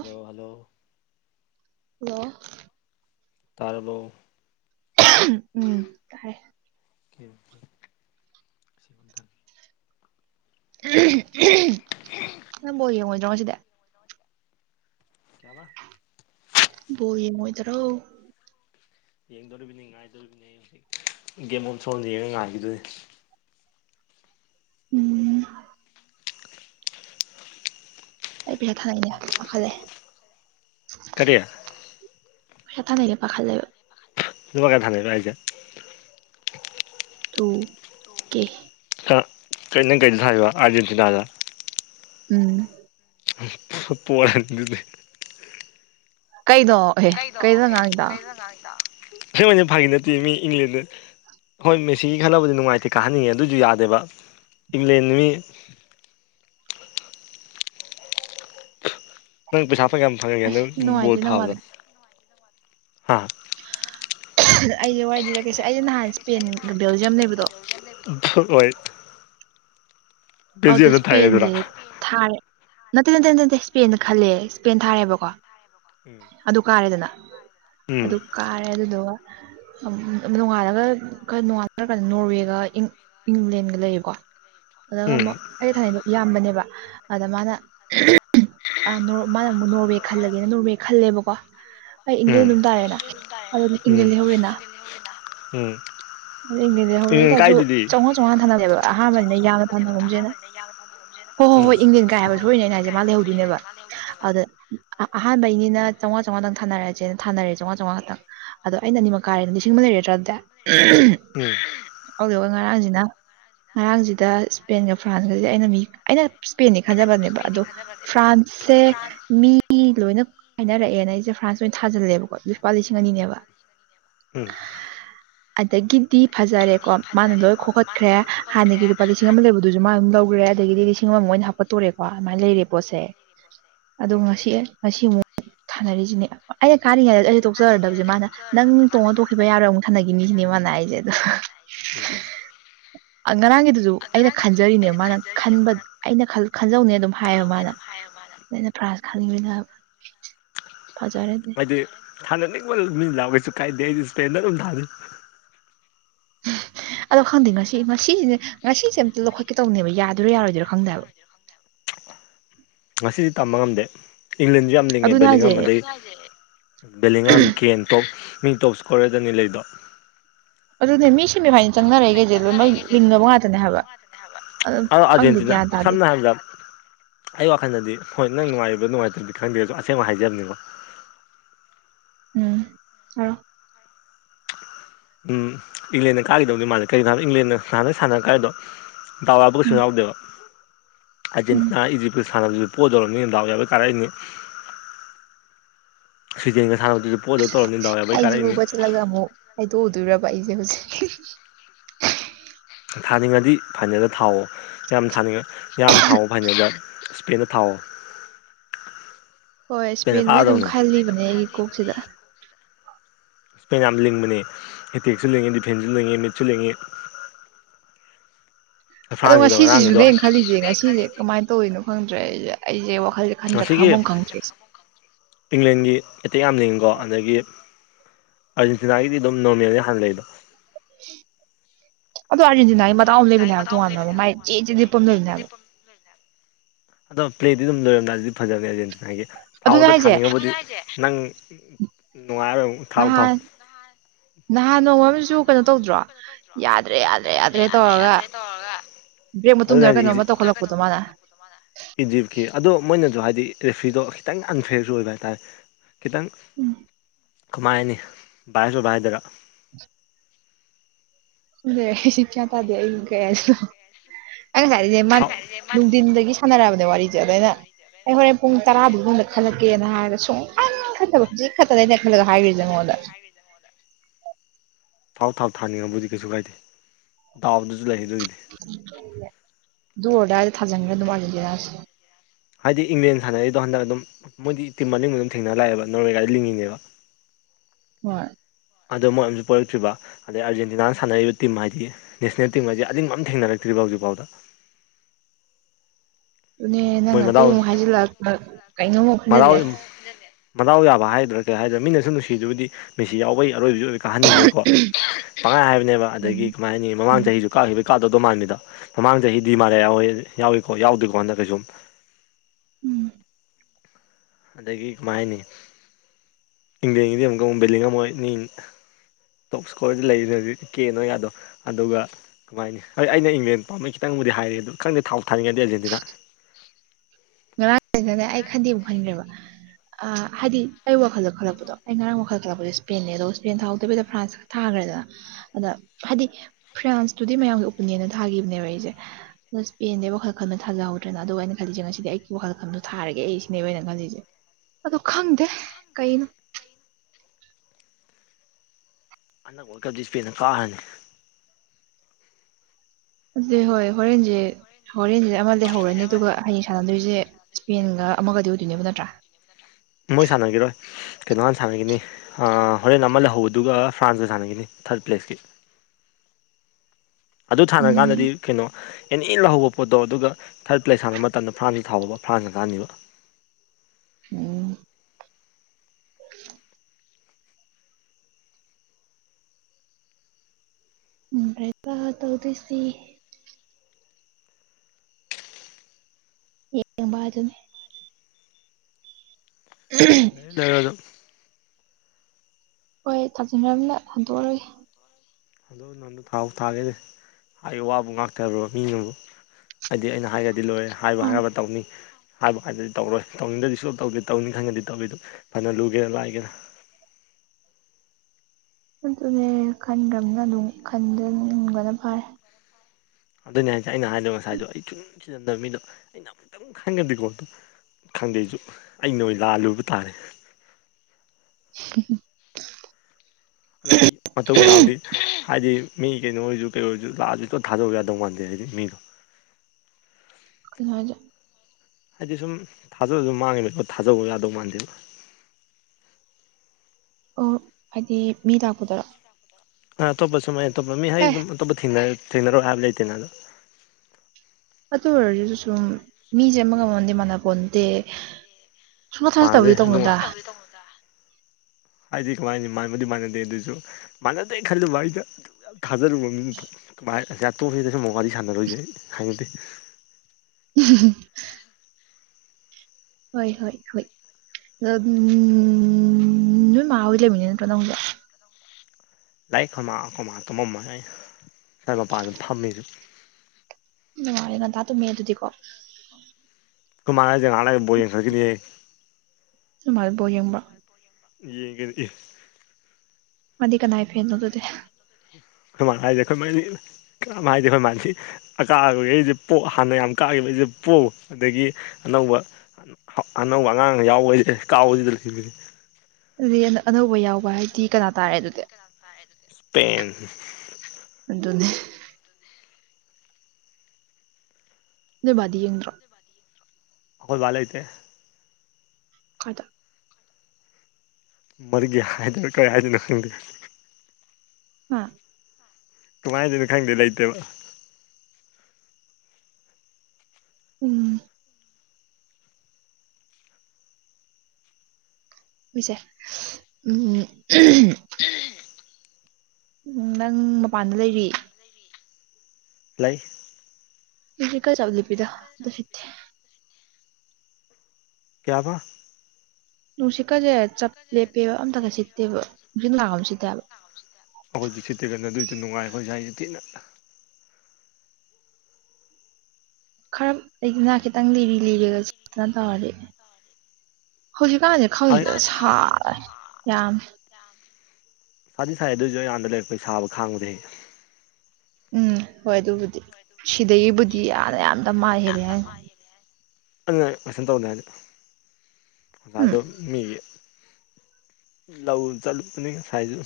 hello hello hello ꯇꯥꯔꯕꯣ ꯎꯝ ꯇꯥꯔ‌ꯦ [unintelligible] [unintelligible] ꯅꯪ ꯕꯣꯜ ꯌꯦꯡꯉꯣꯏꯗ꯭ꯔꯣ ꯉꯁꯤꯗꯤ ꯀꯩꯑꯥꯕ ꯕꯣꯜ ꯌꯦꯡꯉꯣꯏꯗ꯭ꯔꯣ ꯌꯦꯡꯗꯣꯔꯤꯕꯅꯤ ꯉꯥꯏꯗꯣꯔꯤꯕꯅꯤ ꯒꯦꯝ ꯑꯣꯟ ꯁꯣꯟꯗ ꯌꯦꯡꯉ ꯉꯥꯏꯈꯤꯗꯣꯏꯅꯤ ꯎꯝ ꯑꯩ ꯄꯩꯁꯥ ꯊꯥꯅꯩꯅꯦ ꯄꯥꯈꯠꯂꯦ ꯀꯔꯤ ꯄꯩꯁꯥ ꯊꯥꯅꯩ [unintelligible] ꯄꯥꯈꯠꯂꯦꯕ ꯂꯨꯄꯥ ꯀꯌꯥ ꯊꯥꯅꯩꯕ ꯍꯥꯏꯁꯦ ꯇꯨꯀꯦ ꯑ ꯀꯩ ꯅꯪ ꯀꯩꯗ ꯊꯥꯏꯕ ꯑꯥꯔꯖꯦꯟꯇꯤꯅꯥꯗ ꯎꯝ ꯄꯣꯔꯅꯤ ꯗꯨꯗꯤ ꯀꯩꯅꯣ ꯑꯦ ꯀꯩꯅꯣ ꯅꯪꯅ ꯉꯥꯡꯉꯤꯗꯣ ꯅꯪ ꯉꯥꯡꯉꯤꯗꯣ ꯑꯁꯦꯡꯕꯩꯅꯦ ꯐꯥꯒꯤ ꯅꯠꯇꯦ ꯃꯤ ꯏꯪꯪꯂꯦꯟꯅ ꯍꯣꯏ ꯃꯦꯁꯤꯒꯤ ꯈꯜꯂꯕꯨꯗꯤ ꯅꯨꯡꯉꯥꯏꯇꯦ ꯀꯥꯍꯟꯅꯤꯡꯉꯦ ꯑꯗꯨꯏꯁꯨ ꯌꯥꯗꯦꯕ ꯏꯪꯂꯦꯟ ꯃꯤ ꯅꯪ ꯄꯩꯁꯥ ꯐꯌꯥꯝ ꯐꯪꯉꯒꯦ ꯅꯪ ꯕꯣꯜ ꯅꯨꯡꯉꯥꯏꯇꯦ ꯅꯪ ꯊꯥꯕꯗꯣ ꯋꯥꯗꯣ [unintelligible] ꯍꯥ ꯑꯩꯁꯦ ꯋꯥꯔꯤ ꯂꯤꯔꯛꯀꯦꯁꯦ ꯑꯩꯁꯦ ꯅꯍꯥꯟ ꯏꯁꯄꯦꯟꯒ ꯕꯦꯜꯖꯤꯌꯝ ꯂꯩꯕꯗꯣ ꯍ‌ꯣꯏ ꯑꯗꯨꯗ ꯊꯥꯏ ꯑꯗꯨꯔꯥ ꯏꯁꯄꯦꯟꯁꯦ ꯊꯥꯔꯦ ꯅꯠꯇꯦ ꯅꯠꯇꯦ ꯅꯠꯇꯦ ꯅꯠꯇꯦ ꯏꯁꯄꯦꯟꯗ ꯈꯜꯂꯦ ꯏꯁꯄꯦꯟ ꯊꯥꯔꯦꯕꯀꯣ ꯑꯗꯨ ꯀꯥꯔꯦꯗꯅ ꯎꯝ ꯑꯗꯨ ꯀꯥꯔꯦ ꯑꯗꯨꯗꯨꯒ ꯅꯣꯡꯉꯥꯜꯂꯒ ꯅꯣꯡꯉꯥꯜꯒꯔꯥ ꯀꯩꯅꯣ ꯅꯣꯔꯋꯦꯒ ꯏꯪ ꯏꯪꯂꯦꯟꯒ ꯂꯩꯌꯦꯀꯣ ꯑꯗꯨꯒ ꯎꯝ ꯑꯃꯨꯛ ꯑꯩ ꯊꯥꯅꯩꯗꯣ ꯏꯌꯥꯝꯕꯅꯦꯕ ꯑꯗ ꯃꯥꯅ ꯑ ꯅꯣꯔ ꯃꯥꯅ ꯑꯃꯨꯛ ꯅꯣꯔꯋꯦ ꯈꯜꯂꯒꯦꯅ ꯅꯣꯔꯋꯦ ꯈꯜꯂꯦꯕꯀꯣ ꯑꯩ ꯏꯪꯂꯦꯟ ꯎꯝ ꯑꯗꯨꯝ ꯇꯥꯔꯦꯅ ꯑꯗꯨ ꯎꯝ ꯏꯪꯂꯦꯟ ꯂꯩꯍꯧꯔꯦꯅ ꯎꯝ ꯏꯪꯂꯦꯟ ꯂꯩꯍꯧꯔꯦ ꯏꯪꯉꯪ ꯑꯗꯣꯏꯇꯥꯔꯁꯨ ꯀꯥꯏꯗꯨꯗꯤ ꯆꯧꯉꯥ ꯆꯧꯉꯥ ꯊꯅꯕꯅꯦꯕ ꯑꯍꯥꯟꯕꯅꯤꯅ ꯌꯥꯝꯅ ꯊꯝꯅꯒꯨꯝꯁꯦꯅ ꯍꯣꯏ ꯍꯣꯏ ꯍꯣꯏ ꯎꯝ ꯏꯪꯂꯦꯟ ꯀꯥꯏ ꯍꯥꯏꯕ ꯁꯣꯏꯔꯤꯅꯦ ꯑꯩꯅ ꯍꯥꯏꯖ‌ꯦ ꯃꯥ ꯂꯩꯍꯧꯗꯣꯏꯅꯦꯕ ꯑꯗ ꯑꯍꯥꯟꯕꯩꯅꯤ ꯅ ꯆꯧꯉꯥ ꯆꯧꯉꯥ ꯗꯪ ꯊꯥꯅꯔꯁꯦꯅ ꯊꯥꯅꯔꯦ ꯆꯧꯉꯥ ꯆꯧꯉꯥ ꯈꯛꯇꯪ ꯑꯗꯣ ꯑꯩꯅ ꯑꯅꯤꯃꯛ ꯀꯥꯔꯦ ꯂꯤꯁꯤꯡ ꯑꯃ ꯂꯩꯔꯗ꯭ꯔ ꯗꯨꯗꯤ ꯎꯝ ꯑꯗꯨꯗꯨꯒ ꯉꯔꯥꯡꯖꯤꯅ ꯉꯔꯥꯡꯖꯤꯗ ꯏꯁꯄꯦꯟꯒ ꯐ꯭ꯔꯥꯟꯁꯒꯁꯤ ꯑꯩꯅ ꯃꯤ ꯑꯩꯅ ꯏꯁꯄꯦꯟꯅꯤ ꯈꯟꯖꯕꯅꯦꯕ ꯑꯗꯣ ꯐ꯭ꯔꯥꯟꯁꯁꯦ ꯃꯤ ꯂꯣꯏꯅ ꯍꯥꯏꯅꯔꯛꯑꯦꯅ ꯑꯩꯁꯦ ꯐ꯭ꯔꯥꯟꯁ ꯑꯣꯏꯅ ꯊꯥꯖꯜꯂꯦꯕꯀꯣ ꯂꯨꯄꯥ ꯂꯤꯁꯤꯡ ꯑꯅꯤꯅꯦꯕ ꯎꯝ ꯑꯗꯒꯤꯗꯤ ꯐꯖꯔꯦꯀꯣ ꯃꯥꯅ ꯂꯣꯏ ꯈꯣꯈꯠꯈ꯭ꯔꯦ ꯍꯥꯟꯅꯒꯤ ꯂꯨꯄꯥ ꯂꯤꯁꯤꯡ ꯑꯃ ꯂꯩꯕꯗꯨꯁꯨ ꯃꯥ ꯑꯗꯨꯝ ꯂꯧꯈ꯭ꯔꯦ ꯑꯗꯒꯤꯗꯤ ꯂꯤꯁꯤꯡ ꯑꯃ ꯃꯣꯏ ꯍꯥꯞ ꯈꯣꯠꯇꯣꯔꯦꯀꯣ ꯑꯗꯨꯃꯥꯏꯅ ꯂꯩꯔꯦ ꯄꯣꯠꯁꯦ ꯑꯗꯨ ꯎꯝ ꯉꯁꯤ ꯉꯁꯤ ꯑꯃꯨꯛ ꯁꯥꯅꯔꯤꯁꯤꯅꯦ ꯑꯩꯅ ꯀꯥꯔꯤꯉꯩꯗ ꯑꯩꯁꯦ ꯇꯣꯛꯆꯔꯗꯕꯁꯦ ꯃꯥꯅ ꯅꯪ ꯇꯣꯡꯉ ꯇꯣꯛꯈꯤꯕ ꯌꯥꯔꯣꯏ ꯑꯃꯨꯛ ꯊꯥꯅꯒꯤꯅꯤꯁꯤꯅꯦ ꯃꯥꯅ ꯍꯥꯏꯁꯦ ꯑꯗꯣ [unintelligible] ꯉꯔꯥꯡꯒꯤꯗꯨꯁꯨ ꯑꯩꯅ ꯈꯟꯖꯔꯤꯅꯦ ꯃꯥꯅ ꯈꯟꯕ ꯑꯩꯅ ꯈꯟꯖꯧꯅꯦ ꯑꯗꯨꯝ ꯍꯥꯏꯌꯦꯕ ꯃꯥꯅ ꯑꯩꯅ ꯐ꯭ꯔꯥꯟꯁ ꯈꯟꯕꯅꯦ ꯍꯥꯏꯕ ꯐꯖꯔꯦ ꯑꯗꯨ ꯊꯥꯅꯅꯤꯡꯕ ꯃꯤ ꯂꯥꯛꯑꯣ ꯀꯩꯁꯨ ꯀꯥꯏꯗꯦ ꯑꯩꯗꯤ ꯏꯁꯄ꯭ꯂꯦꯟ ꯗ ꯑꯗꯨꯝ ꯊꯥꯗꯣꯏꯅꯦ ꯑꯗꯣ ꯈꯪꯗꯦ ꯉꯁꯤ ꯉꯁꯤꯁꯤꯅꯦ ꯉꯁꯤꯁꯦ ꯑꯇ ꯂꯧꯈꯠꯀꯦ ꯇꯧꯅꯦꯕ ꯌꯥꯗꯣꯏꯔꯣ ꯌꯥꯔꯣꯏꯗꯣꯏꯔ ꯈꯪꯗꯦꯕ ꯉꯁꯤꯗꯤ ꯇꯝꯕ ꯉꯝꯗꯦ ꯏꯪꯂꯦꯟꯁꯨ ꯌꯥꯝ ꯂꯤꯡꯉꯦ ꯑꯗꯨꯅꯦ ꯍꯥꯏꯁꯦ ꯕꯦꯂꯤꯉꯥꯝ ꯑꯗꯗꯒꯤ ꯕꯦꯂꯤꯉꯥꯝ ꯀꯦꯟ ꯇꯣꯞ ꯃꯤ ꯇꯣꯞ ꯁꯀꯣꯔ ꯔꯔꯗꯅꯤ ꯂꯩꯗꯣ ꯑꯗꯨꯅꯦ ꯃꯤ ꯁꯤꯃꯤ ꯐꯥꯏꯅꯦꯟ ꯆꯪꯅꯔꯛꯏꯁꯦ ꯈꯧꯁꯦ ꯂꯣꯏꯅꯃꯛ ꯂꯤꯡꯅꯕ ꯉꯥꯛꯇꯅꯦ ꯍꯥꯏꯕ ꯑꯗꯨꯝ ꯑꯧ ꯈꯪꯗꯦ ꯑꯥꯔꯖꯦꯟꯇꯤꯅꯥ ꯒ꯭ꯌꯥꯟ ꯇꯥꯗꯦ ꯁꯝꯅ ꯍꯥꯏꯔꯕꯗ ꯑꯩ ꯋꯥꯈꯜꯗꯗꯤ ꯍꯣꯏ ꯅꯪ ꯅꯨꯡꯉꯥꯏꯕ꯭ꯔꯥ ꯅꯨꯡꯉꯥꯏꯇꯕꯗꯤ ꯈꯪꯗꯦ ꯑꯩꯁꯨ ꯑꯁꯦꯡꯕ ꯍꯥꯏꯖꯕꯅꯤꯕꯀꯣ ꯎꯝ ꯍꯥꯏꯔꯛꯑꯣ ꯎꯝ ꯏꯪꯂꯦꯟꯅ ꯀꯥꯈꯤꯗꯧꯗꯤ ꯃꯥꯜꯂꯤ ꯀꯔꯤꯅꯣ ꯍꯥꯏꯕꯗ ꯏꯪꯂꯦꯟꯅ ꯐ꯭ꯔꯥꯅꯁꯀ ꯁꯥꯟꯅ ꯀꯥꯏꯗꯣ ꯗꯥꯎ ꯌꯥꯕ ꯀꯩꯁꯨ ꯎꯝ ꯌꯥꯎꯗꯦꯕ ꯎꯝ ꯑꯔꯖꯦꯟꯇꯤꯅꯥꯒ ꯏꯖꯤꯞꯀ ꯁꯥꯟꯅꯕꯁꯨ ꯄꯣꯗꯧꯔꯕꯅꯤ ꯗꯥꯎ ꯌꯥꯕꯩ ꯀꯥꯔꯛꯏꯅꯤ ꯁ꯭ꯋꯤꯗꯦꯟꯒ ꯁꯥꯟꯅꯕꯁꯨ ꯄꯣꯗꯧ ꯇꯧꯔꯃꯤ ꯗꯥꯋ ꯌꯥꯕꯩ ꯑꯩꯁꯤꯕꯨ ꯀꯥꯔꯛꯏꯅꯤ ꯎꯕ ꯆꯠꯂꯒ ꯑꯃꯨꯛ ꯍꯥꯏꯗꯣꯛꯎꯗꯣꯏꯔꯕ ꯑꯩꯁꯦ ꯍꯧꯖꯤꯛ ꯊꯥꯅꯤꯡꯉꯗꯤ ꯐꯥꯏꯅꯦꯜꯗ ꯊꯥꯎꯋꯣ ꯌꯥꯝ ꯊꯥꯅꯤꯡꯉ ꯌꯥꯝ ꯊꯥꯎꯑꯣ ꯐꯥꯏꯅꯦꯜꯗ ꯏꯁꯄꯦꯟꯗ ꯊꯥꯎꯋꯣ ꯍꯣꯏ ꯏꯁꯄꯦꯟꯕꯨꯗꯤ ꯑꯗꯨꯝ ꯈꯜꯂꯤꯕꯅꯦ ꯑꯩꯒꯤ ꯀꯣꯛꯁꯤꯗ ꯌꯥꯝ ꯂꯤꯡꯕꯅꯦ ꯑꯦꯇꯦꯛꯁꯨ ꯂꯤꯡꯉꯦ ꯗꯤꯐꯦꯟꯁꯨ ꯂꯤꯡꯉꯦ ꯃꯤꯠꯁꯨ ꯂꯤꯡꯉꯤ ꯑꯗꯣ ꯐ꯭ꯔꯥꯟꯁꯀꯤꯗꯣ ꯉꯁꯤꯁꯤꯁꯨꯅꯦ ꯑꯩꯅ ꯈꯜꯂꯤꯁꯦ ꯉꯁꯤꯁꯦ ꯀꯃꯥꯏꯅ ꯇꯧꯔꯤꯅꯣ ꯈꯪꯗ꯭ꯔꯦ ꯑꯩꯁꯦ ꯑꯩꯁꯦ ꯋꯥꯈꯜꯁꯦ ꯈꯟꯗ꯭ꯔꯦ ꯉꯁꯤꯒꯤ ꯈꯪꯐꯝ ꯈꯪꯗ꯭ꯔꯤꯁꯦ ꯏꯪꯂꯦꯟꯒꯤ ꯑꯇꯦꯛ ꯌꯥꯝ ꯂꯤꯡꯉꯤꯀꯣ ꯑꯗꯒꯤ ꯑꯥꯔꯖꯦꯟꯇꯤꯅꯥꯒꯤꯗꯤ ꯑꯗꯨꯝ ꯅꯣꯔꯃꯦꯜꯅꯦ ꯍꯥꯟꯅ ꯂꯩꯔꯤꯗꯣ ꯑꯗꯣ ꯑꯥꯔꯖꯦꯟꯇꯤꯅꯥꯒꯤ ꯃꯗꯥꯎ ꯑꯃ ꯂꯩꯕꯅꯦꯕ ꯇꯣꯉꯥꯟꯕ ꯑꯃ ꯃꯥꯏ ꯖꯤ ꯖꯤ ꯂꯤꯠꯄ ꯑꯃ ꯂꯩꯕꯅꯦꯕ ꯑꯗꯣ ꯄ꯭ꯂꯦꯗꯤ ꯑꯗꯨꯝ ꯂꯣꯏꯔꯝꯗꯥꯏ ꯗꯗꯤ ꯐꯖꯕꯅꯦ ꯑꯦꯖꯦꯟꯇꯤꯅꯥꯒꯤ ꯑꯗꯨꯅꯦ ꯊꯥꯎꯗ ꯍꯥꯏꯁꯦ ꯊꯥꯅꯤꯡꯉꯕꯨꯗꯤ ꯅꯪ ꯅꯨꯡꯉꯥꯏꯔꯣꯏ ꯑꯃꯨꯛ ꯅꯍꯥꯟ ꯅꯍꯥꯟ ꯅꯣꯡꯃ ꯑꯃꯁꯨ ꯀꯩꯅꯣ ꯇꯧꯗ꯭ꯔꯣ ꯌꯥꯗ꯭ꯔꯦ ꯌꯥꯗ꯭ꯔꯦ ꯌꯥꯗ꯭ꯔꯦ ꯇꯧꯔꯒ ꯕ꯭ꯔꯦꯛ ꯑꯗꯨꯅ ꯃꯇꯨꯡꯗ ꯀꯩꯅꯣꯝꯃ ꯇꯧꯈꯠꯂꯛꯄꯗꯣ ꯃꯥꯅ ꯏꯟꯖꯤꯞꯀꯤ ꯑꯗꯣ ꯃꯣꯏꯅꯁꯨ ꯍꯥꯏꯗꯤ ꯔꯦꯐ꯭ꯔꯤꯗꯣ ꯈꯤꯇꯪ ꯑꯟꯐꯦꯌꯔꯁꯨ ꯑꯣꯏꯕ ꯍꯥꯏꯇꯥꯔꯦ ꯈꯤꯇꯪ ꯎꯝ ꯀꯃꯥꯏ ꯍꯥꯏꯅꯤ ꯚꯥꯏ꯭ꯁ ꯑꯣꯏꯕ ꯍꯥꯏꯗꯣꯏꯔ [inaudible] ꯈꯪꯗꯦ ꯑꯩ ꯁꯤ ꯒ꯭ꯌꯥꯟ ꯇꯥꯗꯦ ꯑꯩ [unintelligible] ꯃꯥ ꯊꯥꯎ ꯅꯨꯡꯊꯤꯟꯗꯒꯤ ꯁꯥꯟꯅꯔꯛꯑꯔꯕꯅꯦ ꯋꯥꯔꯤꯁꯦ ꯑꯗ ꯑꯩꯅ ꯑꯩ ꯍꯣꯔꯦꯟ ꯄꯨꯡ ꯇꯔꯥꯐꯥꯎ ꯃꯅꯨꯡꯗ ꯈꯜꯂꯛꯀꯦꯅ ꯍꯥꯏꯔꯒ ꯁꯨꯡ ꯈꯟ ꯈꯟꯗꯕ ꯍꯧꯖꯤꯛ ꯈꯛꯇꯅꯦ ꯑꯩꯅ ꯈꯜꯂꯒ ꯍꯥꯏꯔꯤꯁꯦ [unintelligible] ꯊꯥꯎ ꯊꯥꯎ ꯊꯥꯅꯤꯡꯉꯕꯨꯗꯤ ꯀꯩꯁꯨ ꯀꯥꯏꯗꯦ ꯗꯥꯎꯗꯁꯨ ꯂꯩ ꯑꯗꯨꯒꯤꯗꯤ ꯗꯨ ꯑꯣꯔ ꯗꯥꯏꯗ ꯊꯥꯖꯤꯟꯈ꯭ꯔꯦ ꯑꯗꯨꯝ ꯑꯥꯔꯖꯦꯟꯇꯤꯅꯥꯁꯦ ꯍꯥꯏꯗꯤ ꯏꯪꯂꯦꯟ ꯁꯥꯟꯅꯔꯤꯗꯣ ꯍꯟꯗꯛ ꯑꯗꯨꯝ ꯃꯣꯏꯗꯤ ꯇꯤꯝ ꯑꯔꯤꯡꯕ ꯑꯗꯨꯝ ꯊꯦꯡꯅꯔ ꯂꯥꯛꯑꯦꯕ ꯅꯣꯔꯋꯦꯒꯥꯏꯗꯣ ꯂꯤꯡꯉꯤꯅꯦꯕ ꯍꯣꯏ ꯑꯗꯣ ꯃꯣꯏ ꯑꯝꯁꯨ ꯄ‌ꯣꯔꯛꯇ꯭ꯔꯤꯕ ꯑꯗꯩ ꯑꯥꯔꯦꯟꯇꯤꯅꯥꯅ ꯁꯥꯟꯅꯔꯤꯕ ꯇꯤꯝ ꯍꯥꯏꯗꯤ ꯅꯦꯁꯅꯦꯜ ꯇꯤꯝ ꯍꯥꯏꯁꯤꯗꯤ ꯑꯔꯤꯡꯕ ꯑꯝ ꯊꯦꯡꯅꯔꯛꯇ꯭ꯔꯤꯕ ꯍꯧꯖꯤꯛꯐꯥꯎꯗ ꯑꯗꯨꯅꯦ ꯅꯪ ꯃꯣꯏ ꯑꯗꯨꯃꯨꯛ ꯍꯥꯏꯖꯤꯜꯂꯛꯄ ꯃꯗꯥꯎ [unintelligible] ꯃꯗꯥꯎ ꯌꯥꯕ ꯍꯥꯏꯗ꯭ꯔꯥ ꯀꯩ ꯍꯥꯏꯗ꯭ꯔꯥ ꯃꯤꯅꯁꯨ ꯅꯨꯡꯁꯤꯗꯨꯕꯨꯗꯤ ꯃ‌ꯦꯁꯤ ꯌꯥꯎꯕꯩ ꯑꯔꯣꯏꯕꯖꯨ ꯑꯣꯏ ꯀꯥꯍꯟꯅꯤꯡꯕꯩꯀꯣ ꯄꯪꯉꯥꯏ ꯍꯥꯏꯕꯅꯦꯕ ꯑꯗꯒꯤ ꯎꯝ ꯀꯃꯥꯏꯅ ꯍꯥꯏꯅꯤꯡꯉꯤ ꯃꯃꯥꯡ ꯎꯝ ꯆꯍꯤꯁꯨ ꯀꯥꯈꯤꯕꯒꯤ ꯀꯥꯗꯣꯗꯥ ꯃꯥꯟꯕꯤꯗ‌ꯣ ꯃꯃꯥꯡ ꯆꯍꯤ ꯗꯤ ꯃꯥꯥꯂꯤꯌꯥ ꯍ‌ꯣꯏ ꯌꯥꯎꯏꯀꯣ ꯌꯥꯎꯗꯦꯀꯣ ꯍꯟꯗꯛ ꯀꯩꯁꯨꯝ ꯎꯝ ꯑꯗꯒꯤ ꯀꯃꯥꯏ ꯍꯥꯏꯅꯤ ꯏꯪꯂꯦꯟꯒꯤꯗꯤ ꯑꯃꯨꯛꯀꯃꯨꯛ ꯕ‌ꯦꯜꯂꯤꯡꯒꯝ ꯍ‌ꯣꯏ ꯃꯤ ꯇꯣꯞ ꯏꯁꯀꯣꯔꯁ ꯂꯩꯔꯤꯗꯣ ꯍꯧꯖꯤꯛ ꯀꯦꯟ ꯍꯣꯏꯒꯥꯗꯣ ꯑꯗꯨꯒ ꯀꯃꯥꯏ ꯍꯥꯏꯅꯤ ꯍꯣꯏ ꯑꯩꯅ ꯏꯪꯂꯦꯟ ꯄꯥꯝꯕꯩ ꯈꯤꯇꯪꯕꯨꯗꯤ ꯍꯥꯏꯔ‌ꯦ ꯑꯗꯨ ꯈꯪꯗ‌ꯦ ꯊꯥꯎ ꯊꯥꯅꯤꯡꯉꯗꯤ ꯑꯦꯔꯖꯦꯟꯇꯤꯅꯥ ꯉꯔꯥꯡꯁꯤꯗꯅꯦ ꯑꯩ ꯈꯟꯗꯤ ꯃꯨꯛ ꯈꯟꯈ꯭ꯔꯦꯕ ꯑꯥ ꯍꯥꯏꯗꯤ ꯑꯩ ꯋꯥꯈꯜꯗ ꯈꯜꯂꯛꯄꯗꯣ ꯑꯩ ꯉꯔꯥꯡ ꯋꯥꯈꯜ ꯈꯜꯂꯛꯄꯥꯁꯦ ꯏꯁꯄꯦꯟꯅꯦ ꯑꯗꯣ ꯏꯁꯄꯦꯟ ꯊꯥꯍꯧꯗꯕꯤꯗ ꯐ꯭ꯔꯥꯟꯁ ꯊꯥꯈ꯭ꯔꯦꯗꯅ ꯑꯗ ꯍꯥꯏꯗꯤ ꯐ꯭ꯔꯥꯟꯁꯇꯨꯗꯤ ꯃꯌꯥꯝꯒꯤ ꯑꯣꯄꯤꯅꯤꯌꯟꯗ ꯊꯥꯈꯤꯕꯅꯦꯕ ꯑꯩꯖ‌ꯦ ꯑꯗ‌ꯣ ꯏꯁꯄꯦꯟꯖ‌ꯦ ꯋꯥꯈꯜ ꯈꯟꯕ ꯊꯥꯖꯍꯧꯗ꯭ꯔꯦꯅ ꯑꯗꯨꯒ ꯑꯩꯅ ꯈꯜꯂꯤꯁꯦ ꯉꯁꯤꯗꯤ ꯑꯩ ꯋꯥꯈꯜ ꯈꯟꯕꯗꯣ ꯊꯥꯔꯒꯦ ꯑꯩ ꯁꯤꯅꯦꯕ ꯑꯩꯅ ꯈꯜꯂꯤꯁꯦ ꯑꯗꯣ ꯈꯪꯗꯦ ꯀꯩꯅꯣ ꯍꯟꯗꯛ ꯋꯥꯜ ꯀꯞꯗꯤ ꯏꯁꯄꯦꯟꯅ ꯀꯥꯔꯅꯤ ꯑꯗꯨꯅ‌ꯦ ꯍꯣꯏ ꯍꯣꯔꯦꯟꯖ‌ꯦ ꯍꯣꯔꯦꯟꯖ‌ꯦ ꯑꯃ ꯂꯩꯍꯧꯔꯅꯤ ꯑꯗꯨꯒ ꯍꯌꯦꯡ ꯁꯥꯟꯅꯗꯣꯏꯖ‌ꯦ ꯏꯁꯄꯦꯟꯒ ꯑꯃꯒꯗꯤ ꯑꯣꯏꯗꯣꯏꯅꯦꯕ ꯅꯠꯇ꯭ꯔꯥ ꯃꯣꯏ ꯁꯥꯟꯅꯒꯤꯔꯣꯏ ꯀꯩꯅꯣ ꯍꯥꯟꯅ ꯁꯥꯟꯅꯈꯤꯅꯤ ꯑꯥ ꯍꯣꯔꯦꯟ ꯑꯃ ꯂꯧꯍꯧꯕꯗꯨꯒ ꯐ꯭ꯔꯥꯟꯁꯀ ꯁꯥꯟꯅꯈꯤꯅꯤ ꯊꯥꯔ꯭ꯠ ꯄ꯭ꯂꯦꯁꯀꯤ ꯑꯗꯨ ꯎꯝ ꯊꯥꯅꯔꯀꯥꯟꯗꯗꯤ ꯀꯩꯅꯣ ꯑꯦꯅꯤ ꯂꯧꯍꯧꯕ ꯄꯣꯠꯇꯣ ꯑꯗꯨꯒ ꯊꯥꯔꯠ ꯄ꯭ꯂꯦꯁ ꯁꯥꯟꯅꯕ ꯃꯇꯝꯗ ꯐ꯭ꯔꯥꯟꯁꯁꯤ ꯊꯥꯎꯕ ꯐ꯭ꯔꯥꯟꯁꯅ ꯀꯥꯅꯤꯕ ꯑꯣ ꯎꯝ [unintelligible] ꯄ ꯇꯧꯗꯨꯏꯁꯤ ꯌꯦꯡꯕ ꯍꯥꯗꯨꯏꯅꯤ [unintelligible] ꯂ‌ꯩꯌ‌ꯣ ꯂꯩꯔꯣ ꯑꯗꯨꯝ ꯍꯣꯏ ꯊꯥꯖꯤꯟꯒ꯭ꯔꯥꯝꯅꯤꯅ ꯍꯟꯗꯣꯛꯑꯔꯣꯏ ꯑꯗꯨ ꯊꯥꯎ ꯊꯥꯒ‌ꯦꯗꯤ ꯍꯥꯏꯒꯤ ꯋꯥꯕꯨ ꯉꯥꯛꯇꯕ꯭ꯔ‌ꯣ ꯃꯤꯅꯕꯨ ꯍꯥꯏꯗꯤ ꯑꯩꯅ ꯍꯥꯏꯒ ꯗꯤ ꯂꯣꯏꯔꯦ ꯍꯥꯏꯕꯨ ꯃꯥꯅꯤ ꯍꯥꯏꯔꯕ ꯇꯧꯅꯤ ꯍꯥꯏꯕ ꯀꯥꯟꯗꯗꯤ ꯇꯧꯔꯣꯏ ꯇꯧꯅꯤꯡꯗ꯭ꯔꯗꯤ ꯁꯨꯡꯇꯧ ꯇꯧꯗꯦ ꯇꯧꯅꯤ ꯈꯟꯈ꯭ꯔꯗꯤ ꯇꯧꯋꯤꯗꯨ ꯐꯥꯅ ꯂꯨꯒꯦꯔ ꯂꯥꯏꯒꯦꯔꯥ ꯑꯗꯨꯅꯦ ꯈꯟꯈ꯭ꯔꯕꯅꯤꯅ ꯑꯗꯨꯝ ꯈꯟꯖꯤꯟꯅꯤꯡꯕꯅ ꯐꯔꯦ ꯑꯗꯨꯅꯤ ꯍꯥꯏꯖ‌ꯦ ꯑꯩꯅ ꯍꯥꯏꯗ‌ꯣ ꯉꯁꯥꯏꯗꯣ ꯑꯩ ꯁꯨꯡꯅꯨꯡ [unintelligible] ꯗꯕ ꯃꯤꯗꯣ ꯑꯩꯅ ꯗꯨꯝ ꯈꯪꯒꯔꯗꯤꯀꯣ ꯑꯗꯨ ꯈꯪꯗꯦ ꯑꯩꯖꯨ ꯑꯩꯅ ꯑꯣꯏꯅ ꯂꯥꯜꯂꯨꯕ ꯇꯥꯔꯦ [unintelligible] ꯑꯗꯣ ꯑꯩ ꯃꯇꯨꯡ ꯃꯅꯥꯎꯗꯤ ꯍꯥꯏꯗꯤ ꯃꯤ ꯀꯩꯅꯣ ꯑꯣꯏꯖꯨ ꯀꯩ ꯑꯣꯏꯖꯨ ꯂꯥꯛꯑꯖꯨ ꯁꯨꯡꯊꯥ ꯊꯥꯖꯧ ꯌꯥꯗꯧ ꯃꯥꯟꯗꯦ ꯍꯥꯏꯗꯤ ꯃꯤꯗꯣ ꯀꯩꯅꯣ ꯍꯥꯏꯖꯦ ꯍꯥꯏꯗꯤ ꯁꯨꯝ ꯊꯥꯖꯕꯖꯨ ꯃꯥꯡꯈꯤꯕꯩ ꯊꯥꯖꯧ ꯌꯥꯗꯧ ꯃꯥꯟꯗꯦꯕ ꯑꯣ ꯍꯥꯏꯗꯤ ꯃꯤ ꯂꯥꯛꯄꯗꯥꯔꯣ ꯑ ꯑꯇꯣꯞꯄ ꯁꯨꯝ ꯑꯩ ꯑꯇꯣꯞꯄ ꯍꯥꯏꯗꯤ ꯑꯩ ꯑꯦ ꯑꯗꯨꯝ ꯑꯇꯣꯞꯄ ꯊ‌ꯦꯡꯅ ꯊꯦꯡꯅꯔꯣꯏ ꯍꯥꯏꯕ ꯂꯩꯇꯦꯅ ꯗ‌ꯣ ꯑꯗꯨ ꯑꯣꯏꯔꯖꯨ ꯁꯨꯝ ꯃꯤꯁꯦ ꯑꯃꯒ ꯑꯃꯒꯗꯤ ꯃꯥꯟꯅꯄꯣꯟꯇꯦ ꯁꯨꯡꯊꯥ ꯊꯥꯖꯗꯕꯗꯤ ꯇꯧꯅꯨꯗ ꯇꯧꯅꯨꯗ ꯍꯥꯏꯗꯤ ꯀꯃꯥꯏꯅ ꯃꯥꯟꯕꯗꯤ ꯃꯥꯟꯅꯗꯦ ꯑꯗꯨꯁꯨ ꯃꯥꯟꯅꯗꯦ ꯈꯜꯂꯨꯕ ꯑꯩꯗ ꯊꯥꯖꯔꯨꯅꯨ ꯃꯤ ꯕꯥꯏ ꯌꯥꯔꯦ ꯇꯣꯛꯑꯁꯤꯗ ꯁꯨꯝ ꯋꯥꯔꯤ ꯁꯥꯟꯅꯔꯣꯏꯁꯦ ꯑꯩ ꯍꯥꯏꯅꯗꯦ ꯎ ꯍꯣꯏ ꯍꯣꯏ ꯍꯣꯏ ꯑ ꯎꯝ ꯅꯣꯏ ꯃꯥ ꯍꯣꯏ ꯂꯩꯃꯤꯟꯅꯩ ꯅꯠꯇ꯭ꯔꯣ ꯅꯪ ꯍꯧꯖꯤꯛ ꯂꯩ ꯈꯣꯏꯃꯥ ꯈꯣꯝꯃꯥ ꯇꯨꯝꯃꯝꯃꯅꯤ ꯁ꯭ꯋꯥꯏ ꯃꯄꯥꯟꯗ ꯐꯝꯃꯤ ꯍꯧꯖꯤꯛꯇꯤ ꯅꯨꯏ ꯃꯥꯍꯣꯏ ꯉꯟꯇꯥ ꯇꯨꯝꯃꯦ ꯑꯗꯨꯗꯤꯀꯣ ꯑꯩꯈꯣꯏ ꯃꯥꯒꯥꯁꯦ ꯉꯥꯏꯍꯥꯛ ꯂꯩꯔ ꯕꯣꯜ ꯌꯦꯡꯈꯠꯂꯛꯈꯤꯅꯤꯍꯦ ꯅꯣꯏ ꯃꯥꯁꯨ ꯕꯣꯜ ꯌꯦꯡꯕ꯭ꯔꯣ ꯌꯦꯡꯉꯤ ꯀꯩꯅꯣ ꯑꯦ ꯃꯥꯗꯤ ꯀꯅꯥꯥꯏ ꯐꯦꯟꯅꯣ ꯑꯗꯨꯗꯤ ꯑꯩꯈꯣꯏ ꯃꯥ ꯍꯥꯏꯁꯦ ꯑꯩꯈꯣꯏꯃꯥꯗꯤ ꯀꯅꯥꯝ ꯍꯥꯏꯗꯦ ꯑꯩꯈꯣꯏ ꯃꯥꯥꯗꯤ ꯑꯀꯥꯕꯒꯩꯖꯤ ꯄꯣ ꯍꯥꯟꯅ ꯌꯥꯝ ꯀꯥꯒꯤꯕꯒꯩꯖꯦ ꯄꯣ ꯑꯗꯒꯤ ꯑꯅꯧꯕ ꯑꯅꯧꯕ ꯑꯉꯥꯡ ꯌꯥꯎꯕꯩꯁꯦ ꯀꯥꯎꯕꯁꯤꯗ ꯂꯩꯕꯅꯤ ꯑꯗꯨꯗꯤ ꯑꯅꯧꯕ ꯌꯥꯎꯕ ꯍꯥꯏꯗꯤ ꯀꯅꯥ ꯇꯥꯔꯦ ꯑꯗꯨꯗꯤ ꯏꯁꯄꯦꯟ ꯑꯗꯨꯅꯦ ꯅꯣꯏ ꯕꯥꯗꯤ ꯌꯦꯡꯗ꯭ꯔꯣ ꯑꯈꯣꯏ ꯕꯥ ꯂꯩꯇꯔꯦ ꯀꯥꯏꯗ ꯃꯔꯤꯒꯌꯥ ꯍꯥꯏꯗꯅ ꯀꯔꯤ ꯍꯥꯏꯗꯣꯏꯅꯣ ꯈꯪꯗꯦ ꯍꯥ ꯀꯃꯥꯏꯅ ꯍꯥꯏꯗꯣꯏꯅꯣ ꯈꯪꯗꯦ ꯂꯩꯇꯦꯕ ꯎꯝ ꯍꯣꯏꯁꯦ ꯎꯝ ꯎꯝ ꯅꯪ ꯃꯄꯥꯟꯗ ꯂꯩꯔꯤ ꯂꯩ ꯅꯨꯡꯁꯤꯠ ꯀꯟ ꯆꯥꯎꯂꯤ ꯄꯤꯗ ꯑꯗꯨ ꯁꯤꯠꯇꯦ ꯀꯌꯥꯕ ꯅꯨꯡꯁꯤꯠꯀꯁꯦ ꯆꯞ ꯂꯦꯞꯄꯦꯕ ꯑꯝꯇꯀ ꯁꯤꯠꯇꯦꯕ ꯅꯨꯡꯁꯤꯠ ꯂꯥꯛꯄ ꯑꯃ ꯁꯤꯠꯇꯦꯕ ꯑꯩꯈꯣꯏꯖꯤꯛ ꯁꯤꯠꯇꯦ ꯀꯩꯅꯣ ꯑꯗꯨꯏꯁꯨ ꯅꯨꯡꯉꯥꯏ ꯑꯩꯈꯣꯏꯁ ꯁꯥꯢꯖꯦ ꯊꯤꯅ ꯈꯔ ꯑꯩꯗꯤꯅꯥ ꯈꯤꯇꯪ ꯂꯤꯔꯤ ꯂꯤꯔꯒ ꯁꯤꯠꯇꯅ ꯇꯧꯔꯗꯤ ꯍꯧꯖꯤꯛꯀꯥꯟꯖꯦ ꯈꯪꯗꯦꯗ ꯁꯥꯕꯅ ꯌꯥꯝꯃꯦ ꯁꯥꯗꯤ ꯁꯥꯏ ꯑꯗꯣꯏꯖꯨ ꯑꯩꯗ ꯂꯩꯔꯛꯄꯩ ꯁꯥꯕ ꯈꯥꯡꯕꯗꯤ ꯎꯝ ꯍꯣꯏ ꯑꯗꯨꯕꯨꯗꯤ ꯁꯤꯗꯒꯤꯕꯨꯗꯤ ꯑꯅ ꯌꯥꯝꯅ ꯗꯃꯥꯗ ꯍꯦꯜꯂꯤ ꯍꯥꯏꯅꯤ ꯑꯗꯨ ꯀꯁꯟ ꯇꯧꯅꯤ ꯍꯥꯏ ꯎꯝ ꯑꯣꯖꯥꯏꯗꯣ ꯃꯤꯒꯤ ꯂꯧ ꯆꯠꯂꯨꯕꯅꯤ ꯉꯁꯥꯏꯖꯨ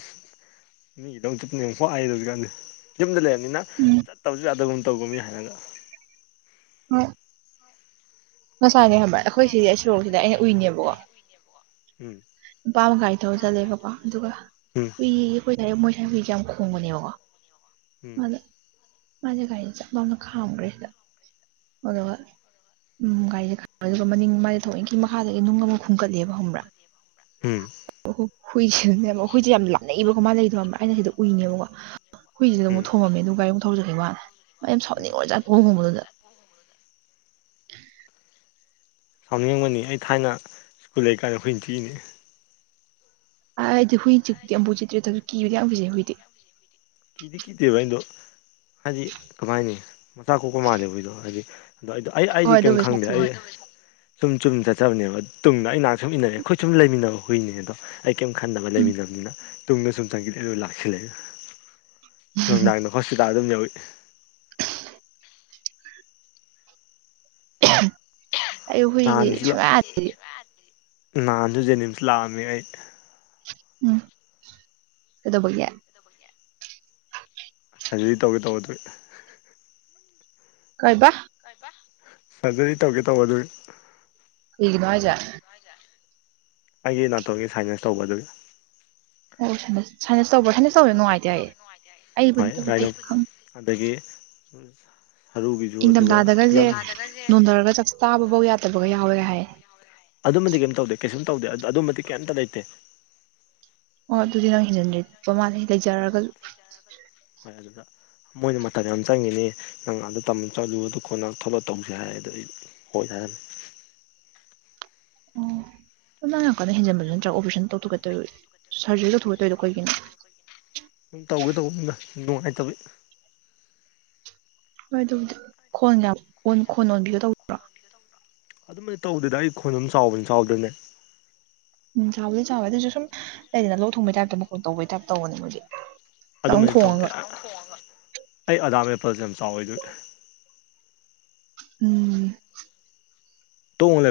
ꯃꯤꯒꯤꯗꯧ ꯆꯨꯠꯄꯅꯤꯅ ꯋꯥꯏꯗ ꯍꯧꯖꯤꯛꯀꯥꯟꯗꯤ ꯌꯨꯝꯗ ꯂꯩꯔꯕꯅꯤꯅ ꯎꯝ ꯆꯠꯇꯕꯁꯨ ꯌꯥꯗꯒꯨꯝ ꯇꯧ ꯀꯣ ꯃꯤꯅ ꯍꯥꯏꯔꯛꯑꯒ ꯍꯣꯏ ꯉꯁꯥꯅꯦ ꯍꯥꯏꯕ ꯑꯩꯈꯣꯏ ꯁꯤꯒꯤ ꯑꯩ ꯁꯣꯔꯣꯛꯁꯤꯗ ꯑꯩꯅ ꯎꯏꯅꯦꯕꯀꯣ ꯎꯝ ꯅꯨꯄꯥꯃ ꯀꯒꯥꯔꯤ ꯊꯣꯔ ꯆꯠꯂꯦꯕꯀꯣ ꯑꯗꯨꯒ ꯎꯝ ꯐꯤ ꯑꯩꯈꯣꯏ ꯁꯋꯥꯏ ꯃꯣꯏꯁꯋꯥꯏ ꯍꯨꯏꯁꯦ ꯌꯥꯝ ꯈꯣꯡꯕꯅꯦꯕꯀꯣ ꯎꯝ ꯑꯗ ꯃꯥꯖꯦ ꯒꯥꯔꯤ ꯆꯞ ꯂꯥꯎꯅ ꯈꯥꯝꯒꯔꯦ ꯁꯤꯗ ꯑꯗꯨꯒ ꯎꯝ ꯒꯥꯔꯤꯁꯦ ꯈꯥꯝꯒ꯭ꯔꯦ ꯑꯗꯨꯒ ꯃꯅꯤꯡ ꯃꯥꯁꯦ ꯊꯋꯣꯏꯀꯤ ꯃꯈꯥꯗꯒꯤ ꯅꯨꯡ ꯑꯃ ꯈꯨꯟꯒꯠꯂꯦꯕ ꯈꯪꯕ꯭ꯔꯥ ꯎꯝ ꯍꯨꯏ ꯍꯏ ꯌꯥꯝ ꯂ ꯑꯩꯈꯣꯏ ꯌꯥꯝ ꯂꯥꯅꯩꯑꯕ ꯑꯩꯅ ꯁꯤ ꯎꯅꯤꯡꯉꯦꯕꯀꯣ ꯍꯨꯏꯁꯤꯗ ꯍꯈꯣꯏꯁꯤꯗ ꯑꯃꯨꯛ ꯊꯣꯡꯉꯝꯃꯦ ꯑꯗꯨꯒ ꯣ ꯑꯩꯌꯥꯝ ꯁꯥꯎꯅꯤꯡꯉꯨ ꯖꯥꯠ ꯈꯣꯡꯒꯨꯝꯕꯗꯨꯗ [inaudible] ꯁꯥꯎꯅꯤꯡꯕꯅꯤ ꯑꯩ ꯊꯥꯏꯅ ꯁ꯭ꯀꯨꯜ ꯂꯩ ꯀꯥꯟꯗ ꯍꯨꯏꯅ ꯊꯤꯏꯅꯤ ꯑꯩꯗꯤ ꯍꯨꯏꯆꯤꯛ ꯑꯝꯕꯨ ꯆꯤꯛꯇ꯭ꯔꯤ ꯑꯗꯨꯁꯨ ꯀꯤꯕꯗꯤ ꯌꯥꯝ ꯀꯤꯖꯩ ꯍꯨꯏꯗꯤ ꯀꯤꯗꯤ ꯀꯤꯗꯦꯕ ꯑꯗꯣ ꯍꯥꯏꯗꯤ ꯀꯃꯥꯏꯅꯤ ꯃꯆꯥ ꯀꯣꯛꯄ ꯃꯥꯜꯂꯦꯕꯣꯏꯗꯣ ꯍꯥꯏꯗꯤ ꯑꯗꯣ ꯑꯩꯗꯣ ꯑꯩ ꯍꯣꯏ ꯑꯩꯗꯤ ꯀꯔꯤꯝ ꯑꯗꯨꯕꯨꯗꯤ ꯈꯪꯗꯦ ꯁꯥꯊꯤꯕꯅꯤ ꯑꯩ ꯁꯨꯝ ꯆꯨꯝ ꯆꯠꯆꯕꯅꯦꯕ ꯇꯨꯡꯗ ꯑꯩ ꯉꯍꯥꯛ ꯁꯨꯝ ꯏꯟꯅꯔꯑꯦ ꯑꯩꯈꯣꯏ ꯁꯨꯝ ꯂꯩꯃꯤꯟꯅꯕ ꯍꯨꯏꯅꯦ ꯑꯗꯣ ꯑꯩ ꯀꯔꯤꯝ ꯈꯟꯅꯕ ꯎꯝ ꯂꯩꯃꯤꯟꯅꯕꯅꯤꯅ ꯇꯨꯡꯗ ꯁꯨꯝ ꯆꯪꯁꯤꯜꯂꯤꯑꯦ ꯑꯗꯨ ꯂꯥꯛꯁꯤꯜꯂ ꯅꯨꯡꯗꯥꯡꯗ ꯍꯣꯁꯄꯤꯇꯥꯜ ꯑꯗꯨꯝ ꯌꯧ ꯏ [unintelligible] ꯑꯩ ꯍꯨꯏꯁꯦ ꯅꯍꯥꯟꯁꯨ ꯁꯨꯡꯌꯥ ꯅꯍꯥꯟꯁꯨ ꯖꯦꯅꯤꯝꯁ ꯂꯥꯛꯑꯝꯃꯤ ꯑꯩ ꯎꯝ ꯀꯗꯣꯕꯒꯤ ꯁꯔꯖꯔꯤ ꯇꯧꯒꯦ ꯇꯧꯕ ꯑꯗꯨꯏ ꯀꯥꯏ ꯕ ꯁꯔꯖꯔꯤ ꯇꯧꯒꯦ ꯇꯧꯕ ꯑꯗꯨ ꯀꯩꯒꯤꯅꯣ ꯍꯥꯏꯖꯦ ꯑꯩꯒꯤ ꯅꯥꯇꯣꯟꯒꯤ ꯁꯥꯏꯟꯁ ꯇꯧꯕ ꯑꯗꯨꯒ ꯑꯣ ꯁꯅ ꯁꯥꯏꯅꯁ ꯇꯧꯕ꯭ꯔꯣ ꯁꯥꯏꯅꯁ ꯇꯧꯁꯦ ꯅꯨꯡꯉꯥꯏꯇꯦ ꯍꯥꯏꯌꯦ ꯑꯩꯕꯨꯗꯤ ꯍꯣꯏ ꯔꯥꯏ ꯇꯧꯗꯦ ꯈꯪ ꯑꯗꯒꯤ ꯁꯔꯨꯒꯤꯁꯨ ꯑꯗꯨꯒ ꯏꯪꯊꯝꯊꯥꯗꯒꯁꯦ ꯄꯨꯂꯞ ꯅꯣꯟꯊꯔꯒ ꯆꯥꯛ ꯆꯥꯕꯐꯧ ꯌꯥꯗꯕꯒ ꯌꯥꯎꯋꯦꯒ ꯍꯥꯏꯌꯦ ꯑꯗꯨꯃꯗꯤ ꯀꯩꯝ ꯇꯧꯗꯦ ꯀꯩꯁꯨꯝ ꯇꯧꯗꯦ ꯑꯗꯨꯃꯗꯤ ꯀꯩꯝꯇ ꯂꯩꯇꯦ ꯑꯣ ꯑꯗꯨꯗꯤ ꯅꯪ ꯍꯦꯟꯖꯤꯟꯗꯠꯄ ꯃꯥꯜꯂꯦ ꯂꯩꯖꯔꯒꯖꯨ ꯍꯣꯏ ꯑꯗꯨꯗ ꯃꯣꯏꯅ ꯃꯇꯝ ꯌꯥꯝ ꯆꯪꯉꯤꯅꯤ ꯅꯪ ꯑꯗꯨ ꯇꯝ ꯆꯠꯂꯨꯕꯗ ꯈꯣꯠꯂ ꯊꯣꯂꯛ ꯇꯧꯁꯦ ꯍꯥꯏ ꯑ ꯑꯗꯨ ꯑꯩ ꯍꯣꯏ ꯌꯥꯔꯝ ꯑꯣ ꯅ ꯅꯪ ꯌꯥꯝ ꯀꯟꯅ ꯍꯦꯟꯖꯟꯕꯗꯨ ꯅꯠꯇ꯭ꯔꯒ ꯑꯣꯄꯔꯦꯁꯟ ꯇꯧꯊꯣꯛꯀꯗꯣꯏ ꯁꯔꯖꯔꯤ ꯇꯧꯊꯣꯛꯀꯗꯧꯔꯤꯗꯣ ꯑꯩꯈꯣꯏꯒꯤꯅ ꯑꯗꯨꯝ ꯇꯧꯒꯦ ꯇꯧꯕꯅꯤꯅ ꯅꯨꯡꯉꯥꯏꯇꯕ ꯍꯣꯏ ꯑꯗꯨꯕꯨꯗꯤ ꯈꯣꯟꯒ ꯑꯣꯟ ꯈꯣꯟ ꯑꯣꯟꯕꯤꯗꯣ ꯇꯧꯕ ꯑꯗꯨꯃꯥꯏꯅ ꯇꯧꯗꯗ ꯑꯩ ꯈꯣꯟ ꯑꯗꯨꯝ ꯆꯥꯎꯕꯅꯤ ꯆꯥꯎꯗꯅꯦ ꯎꯝ ꯆꯥꯎꯕꯗꯤ ꯆꯥꯎꯋꯦ ꯑꯗꯨꯏꯁꯨ ꯁꯨꯝ ꯂꯩꯗꯅ ꯂꯣꯛ ꯊꯣꯡꯕꯩ ꯇꯥꯏꯞꯇ ꯃꯈ ꯇꯧꯕꯩ ꯇꯥꯏꯞ ꯇꯧꯕꯅꯦ ꯃꯣꯏꯗꯤ ꯆꯥꯛꯎꯝ ꯑꯗꯨꯃꯕꯗꯤ ꯇꯧꯗꯦ ꯈꯣꯡꯉꯒ ꯑꯩ ꯑꯗꯥꯝ ꯃꯦꯄꯜꯁꯦ ꯌꯥꯝ ꯆꯥꯎꯋꯤ ꯑꯗꯨ ꯎꯝ ꯇꯣꯡ